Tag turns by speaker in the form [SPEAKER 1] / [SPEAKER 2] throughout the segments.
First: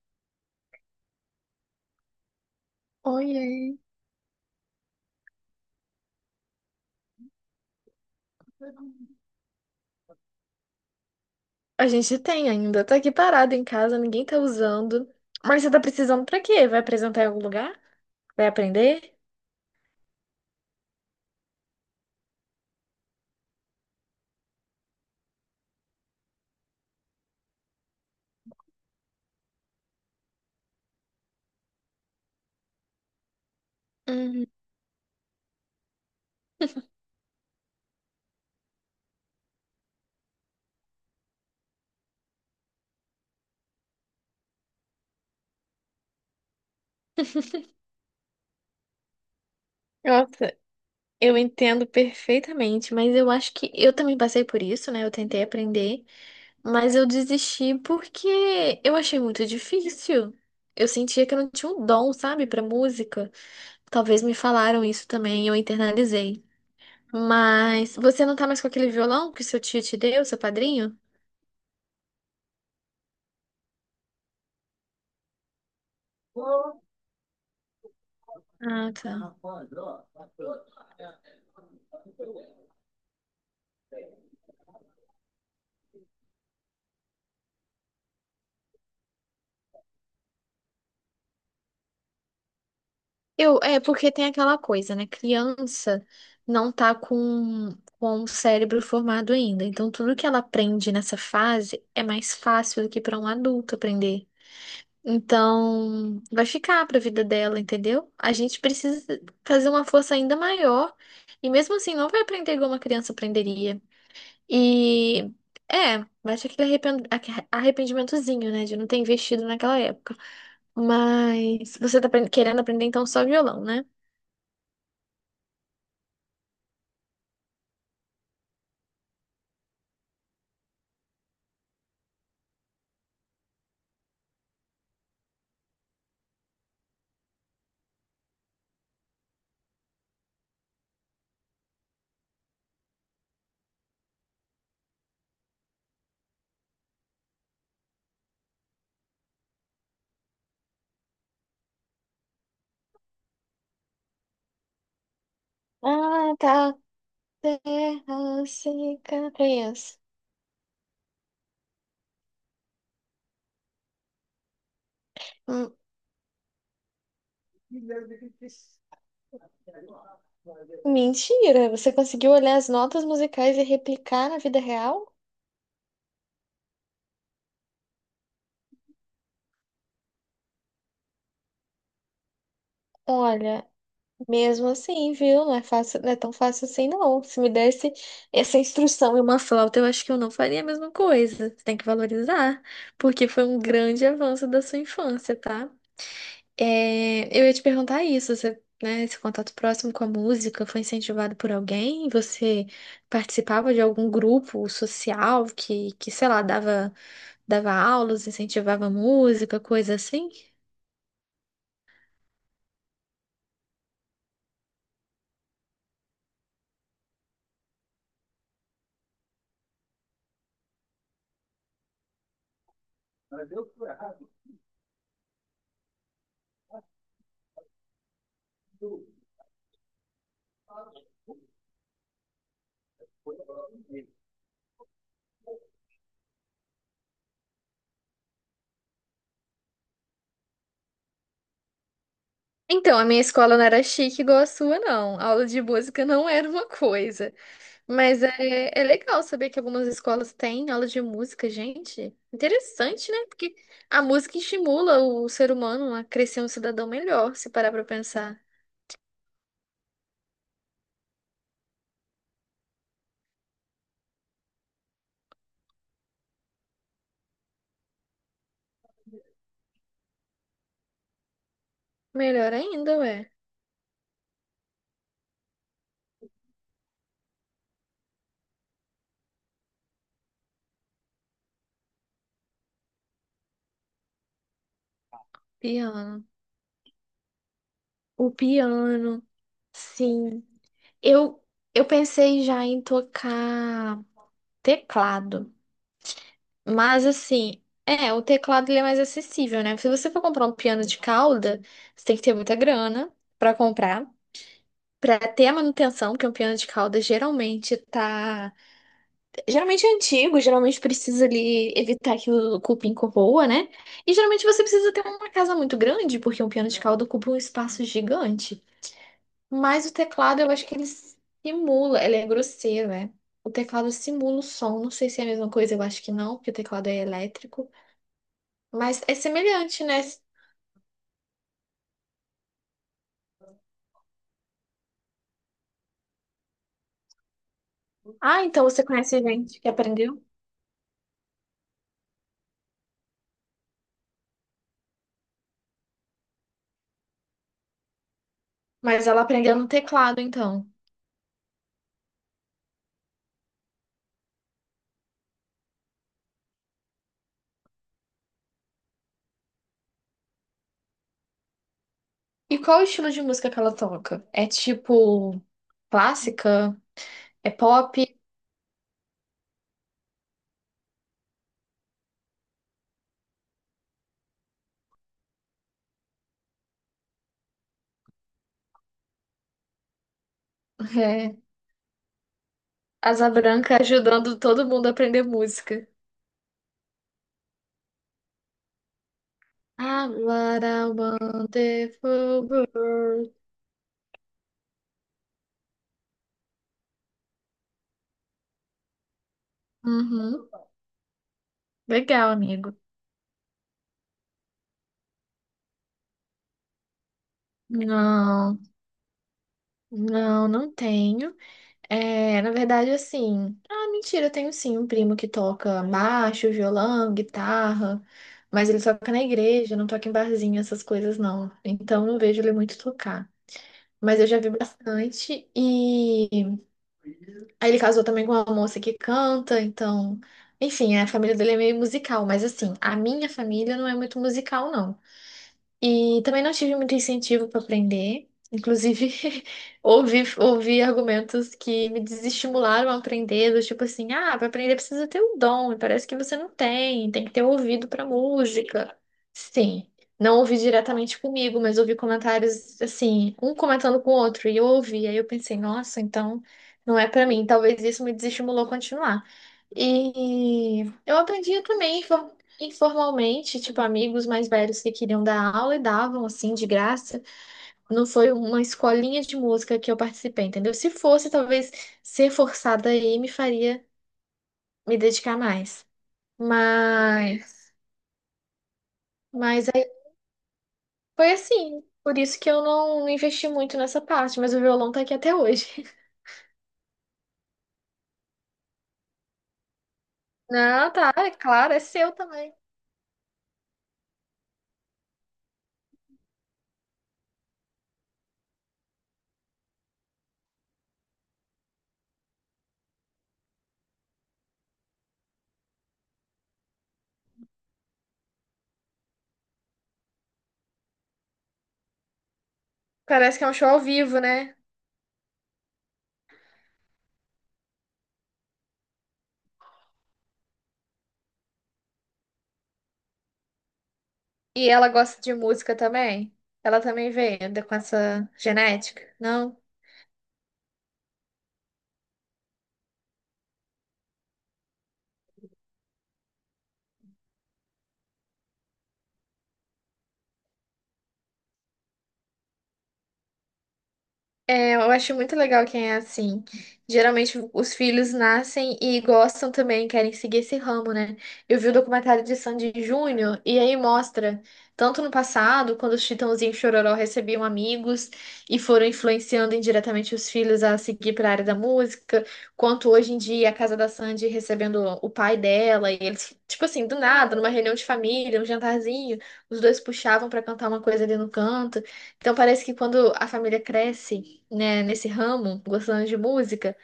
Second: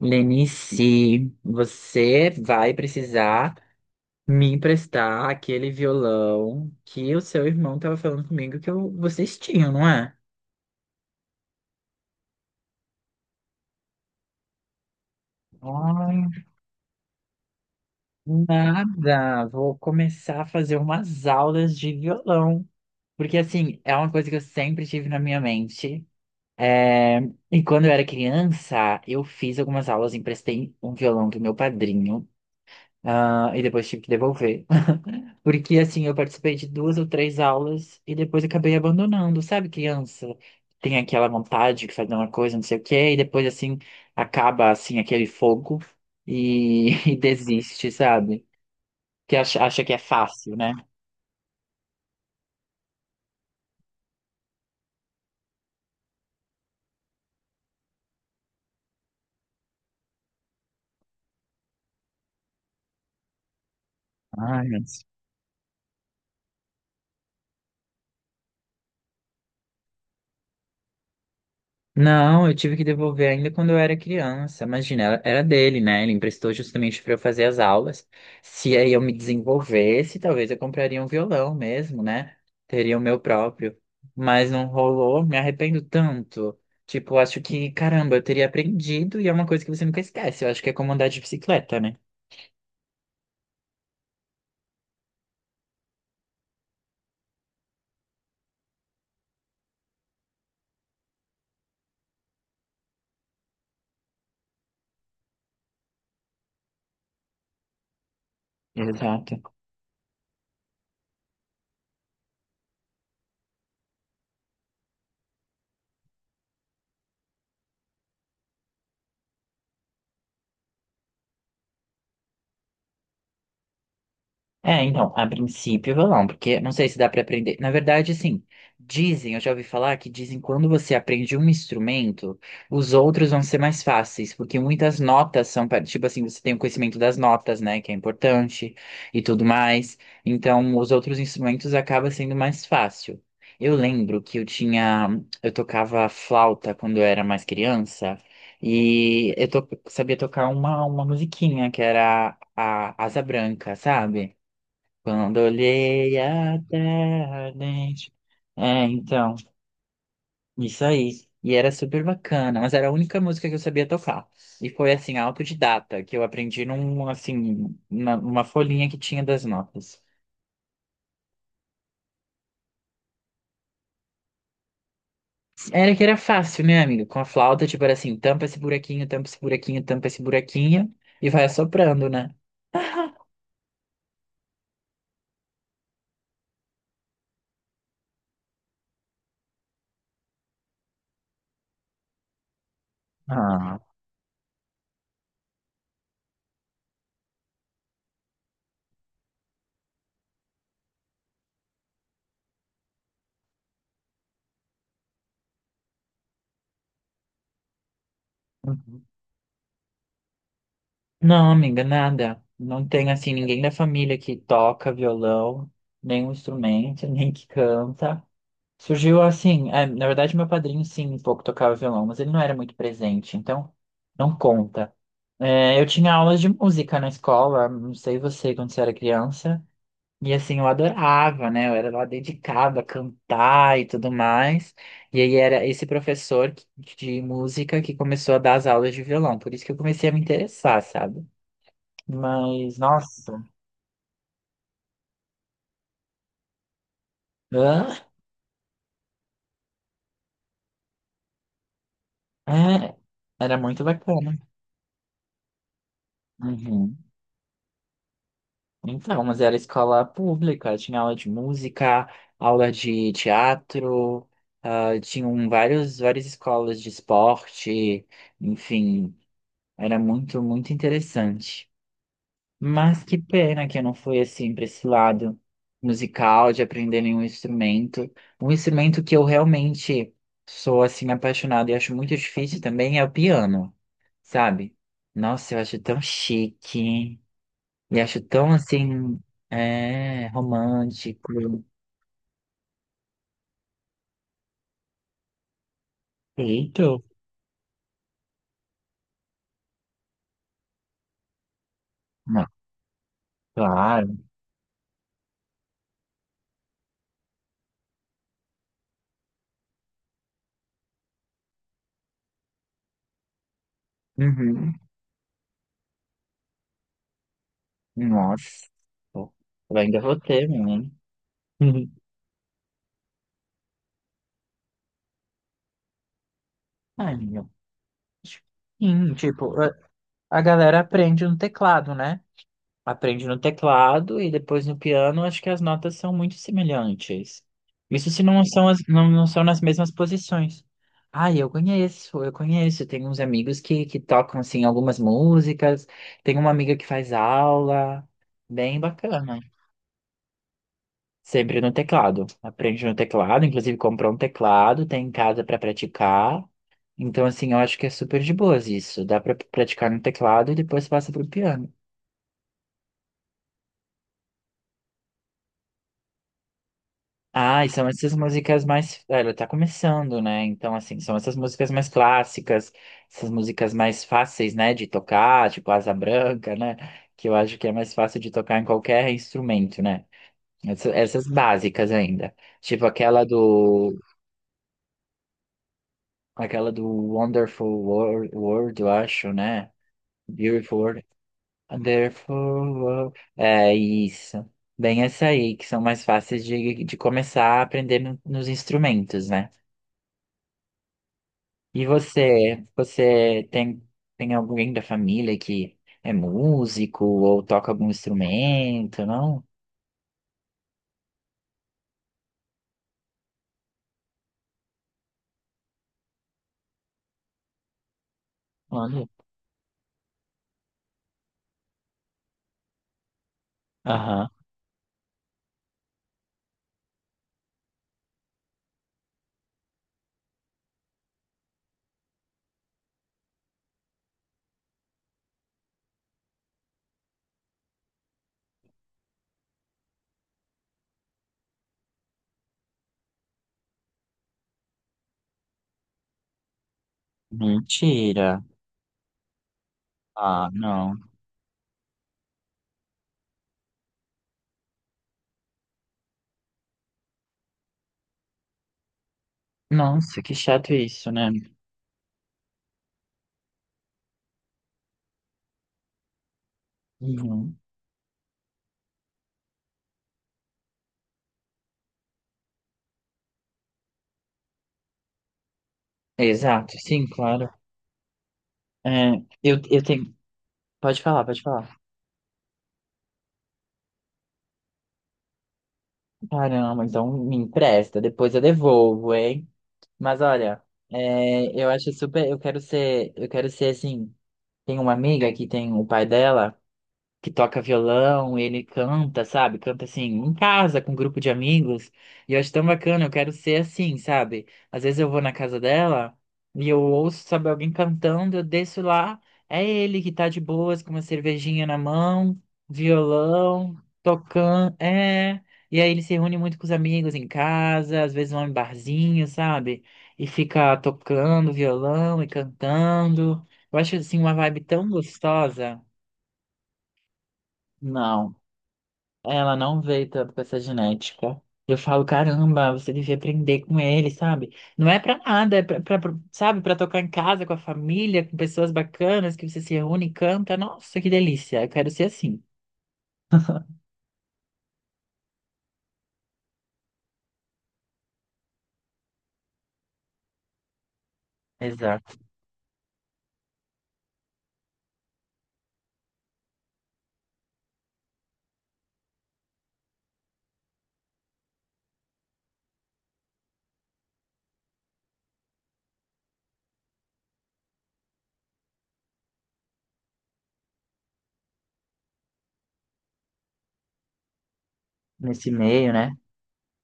[SPEAKER 1] Lenice, você vai
[SPEAKER 2] Oiê.
[SPEAKER 1] precisar me emprestar aquele violão que o seu irmão estava falando comigo que vocês tinham, não é?
[SPEAKER 2] A gente tem ainda. Tá aqui parado em casa, ninguém tá usando. Mas
[SPEAKER 1] Ai,
[SPEAKER 2] será?
[SPEAKER 1] nada. Vou começar a fazer umas aulas de violão. Porque, assim, é uma coisa que eu sempre tive na minha mente. É, E quando eu era criança, eu fiz algumas aulas, emprestei um violão do meu padrinho, e depois tive que
[SPEAKER 2] Uhum.
[SPEAKER 1] devolver. Porque, assim, eu participei de duas ou três aulas e depois acabei abandonando. Sabe, criança tem aquela vontade de fazer uma coisa, não sei o quê, e depois, assim, acaba, assim, aquele fogo e, e desiste, sabe? Que acha que é fácil,
[SPEAKER 2] Nossa,
[SPEAKER 1] né?
[SPEAKER 2] eu entendo perfeitamente, mas eu acho que eu também passei por isso, né? Eu tentei aprender, mas eu desisti porque eu achei muito difícil. Eu sentia que eu não tinha um dom, sabe, pra música. Talvez me
[SPEAKER 1] Ai,
[SPEAKER 2] falaram isso também e eu internalizei. Mas você não tá mais com aquele violão que seu tio te deu, seu padrinho?
[SPEAKER 1] não, eu tive que devolver ainda quando eu era criança. Imagina, era dele, né? Ele emprestou justamente para eu fazer as aulas. Se
[SPEAKER 2] Ah,
[SPEAKER 1] aí eu me
[SPEAKER 2] tá.
[SPEAKER 1] desenvolvesse, talvez eu compraria um violão mesmo, né? Teria o meu próprio. Mas não rolou, me arrependo tanto. Tipo, acho que, caramba, eu teria aprendido e é uma coisa que você nunca esquece. Eu acho que é como andar de bicicleta, né?
[SPEAKER 2] Eu, é porque tem aquela coisa, né? Criança não tá com o cérebro formado ainda. Então, tudo que ela aprende nessa fase é mais fácil do que para um adulto aprender. Então, vai ficar para a vida dela, entendeu? A gente
[SPEAKER 1] Uhum.
[SPEAKER 2] precisa
[SPEAKER 1] Exato.
[SPEAKER 2] fazer uma força ainda maior. E mesmo assim, não vai aprender igual uma criança aprenderia. E é, vai ter aquele arrependimentozinho, né? De não ter investido naquela época. Mas você tá querendo aprender então só violão, né?
[SPEAKER 1] É, então, a princípio violão, porque não sei se dá pra aprender. Na verdade, assim, dizem, eu já ouvi falar que dizem que quando você aprende um instrumento, os outros vão ser mais fáceis, porque muitas notas são, tipo assim, você tem o conhecimento das notas, né, que é importante e tudo mais. Então, os outros instrumentos acaba sendo mais fácil. Eu lembro que eu tocava flauta quando eu era mais criança. E sabia tocar uma musiquinha que era a Asa Branca, sabe? Quando olhei
[SPEAKER 2] Ah,
[SPEAKER 1] a
[SPEAKER 2] tá.
[SPEAKER 1] terra ardente.
[SPEAKER 2] Terra
[SPEAKER 1] É, então,
[SPEAKER 2] cicatriz.
[SPEAKER 1] isso aí. E era super bacana, mas era a única música que eu sabia tocar. E foi assim,
[SPEAKER 2] Hum.
[SPEAKER 1] autodidata, que eu aprendi num, assim, numa folhinha que tinha das notas.
[SPEAKER 2] Mentira, você conseguiu olhar as notas musicais e replicar na vida real?
[SPEAKER 1] Era que era fácil, né, amiga? Com a flauta, tipo, era assim, tampa esse buraquinho, tampa esse buraquinho, tampa esse buraquinho, e vai assoprando, né?
[SPEAKER 2] Olha, mesmo assim, viu? Não é fácil, não é tão fácil assim, não. Se me desse essa instrução e uma flauta, eu acho que eu não faria a mesma coisa. Você tem que valorizar, porque foi um
[SPEAKER 1] Ah,
[SPEAKER 2] grande avanço da sua infância, tá? É, eu ia te perguntar isso, você, né, esse contato próximo com a música foi incentivado por alguém? Você participava de algum grupo social que, sei lá, dava aulas, incentivava
[SPEAKER 1] uhum.
[SPEAKER 2] música, coisa assim?
[SPEAKER 1] Não, amiga, nada. Não tem, assim, ninguém da família que toca violão, nem um instrumento, nem que canta. Surgiu assim, é, na verdade meu padrinho sim, um pouco tocava violão, mas ele não era muito presente, então não conta. É, eu tinha aulas de música na escola, não sei você, quando você era criança, e assim, eu adorava, né? Eu era lá dedicada a cantar e tudo mais, e aí era esse de música que começou a dar as aulas de violão, por isso que eu comecei a me interessar, sabe? Mas,
[SPEAKER 2] Então, a minha
[SPEAKER 1] nossa,
[SPEAKER 2] escola não era chique igual a sua, não. A aula de música não era uma coisa.
[SPEAKER 1] hã?
[SPEAKER 2] Mas é, é legal saber que algumas escolas têm aula de música, gente.
[SPEAKER 1] É,
[SPEAKER 2] Interessante, né? Porque
[SPEAKER 1] era muito
[SPEAKER 2] a
[SPEAKER 1] bacana.
[SPEAKER 2] música estimula o ser humano a crescer um cidadão
[SPEAKER 1] Uhum.
[SPEAKER 2] melhor, se parar pra pensar.
[SPEAKER 1] Então, mas era escola pública, tinha aula de música, aula de teatro, tinham vários, várias escolas de esporte, enfim, era muito interessante.
[SPEAKER 2] Melhor ainda,
[SPEAKER 1] Mas que
[SPEAKER 2] ué.
[SPEAKER 1] pena que eu não fui assim para esse lado musical, de aprender nenhum instrumento. Um instrumento que eu realmente sou assim apaixonado e acho muito difícil também é o piano, sabe? Nossa, eu acho tão
[SPEAKER 2] Piano.
[SPEAKER 1] chique. E acho
[SPEAKER 2] O
[SPEAKER 1] tão assim,
[SPEAKER 2] piano,
[SPEAKER 1] é,
[SPEAKER 2] sim. Eu,
[SPEAKER 1] romântico.
[SPEAKER 2] eu pensei já em tocar teclado.
[SPEAKER 1] Eita,
[SPEAKER 2] Mas assim, é, o teclado ele é mais acessível, né? Se você for comprar um piano de cauda, você tem que ter
[SPEAKER 1] não,
[SPEAKER 2] muita grana pra comprar.
[SPEAKER 1] claro.
[SPEAKER 2] Pra ter a manutenção, porque um piano de cauda geralmente tá. Geralmente é antigo, geralmente precisa ali evitar que o cupim corroa, né? E geralmente você
[SPEAKER 1] Uhum.
[SPEAKER 2] precisa ter uma casa muito grande, porque um piano de cauda ocupa um espaço gigante.
[SPEAKER 1] Nossa. Eu
[SPEAKER 2] Mas o
[SPEAKER 1] ainda vou
[SPEAKER 2] teclado,
[SPEAKER 1] ter,
[SPEAKER 2] eu acho que ele
[SPEAKER 1] menino. Uhum.
[SPEAKER 2] simula, ele é grosseiro, né? O teclado simula o som. Não sei se é a mesma coisa, eu acho que não, porque o teclado é
[SPEAKER 1] Ai, meu.
[SPEAKER 2] elétrico. Mas
[SPEAKER 1] Sim,
[SPEAKER 2] é
[SPEAKER 1] tipo, a
[SPEAKER 2] semelhante, né?
[SPEAKER 1] a galera aprende no teclado, né? Aprende no teclado e depois no piano, acho que as notas são muito semelhantes. Isso se não
[SPEAKER 2] Ah, então
[SPEAKER 1] são, as,
[SPEAKER 2] você conhece
[SPEAKER 1] não são
[SPEAKER 2] gente
[SPEAKER 1] nas
[SPEAKER 2] que
[SPEAKER 1] mesmas
[SPEAKER 2] aprendeu?
[SPEAKER 1] posições. Ah, eu conheço. Tem uns amigos que tocam, assim, algumas músicas. Tem uma amiga que faz aula. Bem
[SPEAKER 2] Mas ela
[SPEAKER 1] bacana.
[SPEAKER 2] aprendeu no teclado, então.
[SPEAKER 1] Sempre no teclado. Aprende no teclado, inclusive comprou um teclado, tem em casa para praticar. Então, assim, eu acho que é super de boas isso. Dá para praticar no teclado e depois passa para o piano.
[SPEAKER 2] E qual o estilo de música que ela toca? É tipo clássica? É
[SPEAKER 1] Ah, e são
[SPEAKER 2] pop?
[SPEAKER 1] essas músicas mais. Ela tá começando, né? Então, assim, são essas músicas mais clássicas, essas músicas mais fáceis, né, de tocar, tipo Asa Branca, né? Que eu acho que é mais fácil de tocar em qualquer instrumento, né? Essas,
[SPEAKER 2] É
[SPEAKER 1] básicas ainda. Tipo aquela
[SPEAKER 2] Asa Branca
[SPEAKER 1] do.
[SPEAKER 2] ajudando todo mundo a aprender música.
[SPEAKER 1] Aquela do World, eu acho, né?
[SPEAKER 2] Ah, what
[SPEAKER 1] Beautiful
[SPEAKER 2] a
[SPEAKER 1] World. Wonderful
[SPEAKER 2] wonderful
[SPEAKER 1] World.
[SPEAKER 2] world.
[SPEAKER 1] É isso. Bem, essa aí, que são mais fáceis de começar a aprender nos instrumentos, né?
[SPEAKER 2] Uhum.
[SPEAKER 1] E
[SPEAKER 2] Legal, amigo.
[SPEAKER 1] você tem, tem alguém da família que é músico ou toca algum
[SPEAKER 2] Não,
[SPEAKER 1] instrumento, não?
[SPEAKER 2] não tenho. É, na verdade, assim. Ah, mentira, eu tenho sim um primo que toca baixo, violão, guitarra, mas ele
[SPEAKER 1] Olha.
[SPEAKER 2] toca na igreja, não toca em barzinho, essas coisas não. Então, não vejo ele muito tocar. Mas eu
[SPEAKER 1] Aham.
[SPEAKER 2] já vi bastante. E aí ele casou também com uma moça que canta, então. Enfim, a família dele é meio musical, mas assim, a minha família não é muito musical, não. E também não tive muito incentivo para aprender. Inclusive, ouvi argumentos que me desestimularam a aprender, do tipo assim, ah, para aprender precisa ter um dom, e parece que você não tem, tem que ter um ouvido para
[SPEAKER 1] Mentira.
[SPEAKER 2] música. Sim, não
[SPEAKER 1] Ah,
[SPEAKER 2] ouvi
[SPEAKER 1] não.
[SPEAKER 2] diretamente comigo, mas ouvi comentários assim, um comentando com o outro, e eu ouvi, aí eu pensei, nossa, então não é para mim. Talvez isso me desestimulou a continuar.
[SPEAKER 1] Nossa, que chato
[SPEAKER 2] E
[SPEAKER 1] isso,
[SPEAKER 2] eu
[SPEAKER 1] né?
[SPEAKER 2] aprendi também informalmente, tipo, amigos mais velhos que queriam dar aula e davam, assim, de graça.
[SPEAKER 1] Uhum.
[SPEAKER 2] Não foi uma escolinha de música que eu participei, entendeu? Se fosse, talvez ser forçada aí me faria me dedicar mais.
[SPEAKER 1] Exato, sim, claro.
[SPEAKER 2] Mas,
[SPEAKER 1] É, eu
[SPEAKER 2] aí
[SPEAKER 1] tenho. Pode falar,
[SPEAKER 2] foi
[SPEAKER 1] pode falar.
[SPEAKER 2] assim. Por isso que eu não investi muito nessa parte, mas o violão tá aqui até hoje.
[SPEAKER 1] Caramba, então me empresta, depois eu devolvo, hein? Mas olha,
[SPEAKER 2] Não, tá, é
[SPEAKER 1] é, eu
[SPEAKER 2] claro, é
[SPEAKER 1] acho
[SPEAKER 2] seu
[SPEAKER 1] super. Eu
[SPEAKER 2] também.
[SPEAKER 1] quero ser. Eu quero ser assim. Tem uma amiga que tem o pai dela, que toca violão, ele canta, sabe? Canta assim, em casa, com um grupo de amigos. E eu acho tão bacana, eu quero ser assim, sabe? Às vezes eu vou na casa dela e eu ouço, sabe, alguém cantando, eu desço lá, é ele que tá de boas, com uma cervejinha na mão,
[SPEAKER 2] Parece que é um show
[SPEAKER 1] violão,
[SPEAKER 2] ao vivo, né?
[SPEAKER 1] tocando, é. E aí ele se reúne muito com os amigos em casa, às vezes vão em barzinho, sabe? E fica tocando violão e cantando. Eu acho assim uma vibe
[SPEAKER 2] E
[SPEAKER 1] tão
[SPEAKER 2] ela gosta de música
[SPEAKER 1] gostosa.
[SPEAKER 2] também? Ela também veio com essa
[SPEAKER 1] Não.
[SPEAKER 2] genética?
[SPEAKER 1] Ela
[SPEAKER 2] Não?
[SPEAKER 1] não veio tanto com essa genética. Eu falo, caramba, você devia aprender com ele, sabe? Não é pra nada, é sabe, pra tocar em casa com a família, com pessoas bacanas, que você se reúne e canta. Nossa, que delícia, eu quero ser assim.
[SPEAKER 2] É, eu acho muito legal quem é assim. Geralmente os filhos nascem e gostam também, querem seguir esse ramo, né? Eu vi o
[SPEAKER 1] Exato.
[SPEAKER 2] documentário de Sandy Júnior e aí mostra, tanto no passado, quando os Chitãozinho e Chororó recebiam amigos e foram influenciando indiretamente os filhos a seguir para a área da música, quanto hoje em dia a casa da Sandy recebendo o pai dela e eles, tipo assim, do nada, numa reunião de família, um jantarzinho, os dois puxavam para cantar uma coisa ali no canto. Então parece que quando a família cresce, né, nesse
[SPEAKER 1] Nesse
[SPEAKER 2] ramo,
[SPEAKER 1] meio,
[SPEAKER 2] gostando
[SPEAKER 1] né?
[SPEAKER 2] de música,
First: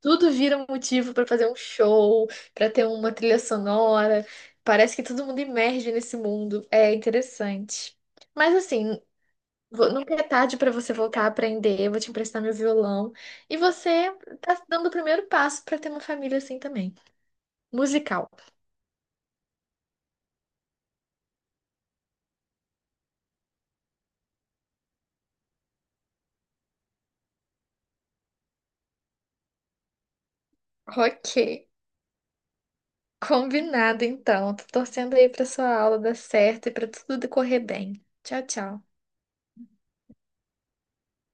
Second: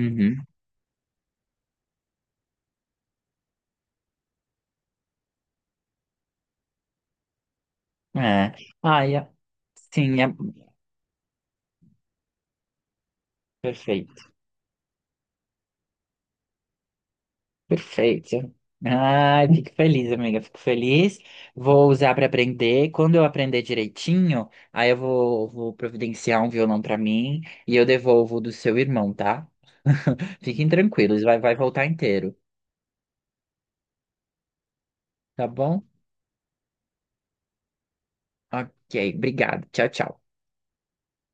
[SPEAKER 2] tudo vira um motivo pra fazer um show, pra ter uma trilha sonora. Parece que todo mundo emerge nesse mundo. É interessante.
[SPEAKER 1] É.
[SPEAKER 2] Mas assim,
[SPEAKER 1] Ai,
[SPEAKER 2] nunca
[SPEAKER 1] sim,
[SPEAKER 2] é
[SPEAKER 1] é
[SPEAKER 2] tarde pra você voltar a aprender. Eu vou te emprestar meu violão. E você
[SPEAKER 1] perfeito.
[SPEAKER 2] tá dando o primeiro passo pra ter uma família assim também, musical.
[SPEAKER 1] Perfeito. Ai, fico feliz, amiga, fico feliz. Vou usar para aprender. Quando eu aprender direitinho, aí vou providenciar um violão para mim e eu devolvo o do seu irmão, tá? Fiquem tranquilos,
[SPEAKER 2] Ok.
[SPEAKER 1] vai voltar inteiro,
[SPEAKER 2] Combinado, então. Tô torcendo aí pra
[SPEAKER 1] tá
[SPEAKER 2] sua
[SPEAKER 1] bom?
[SPEAKER 2] aula dar certo e pra tudo decorrer bem. Tchau, tchau.
[SPEAKER 1] Ok, obrigado. Tchau, tchau.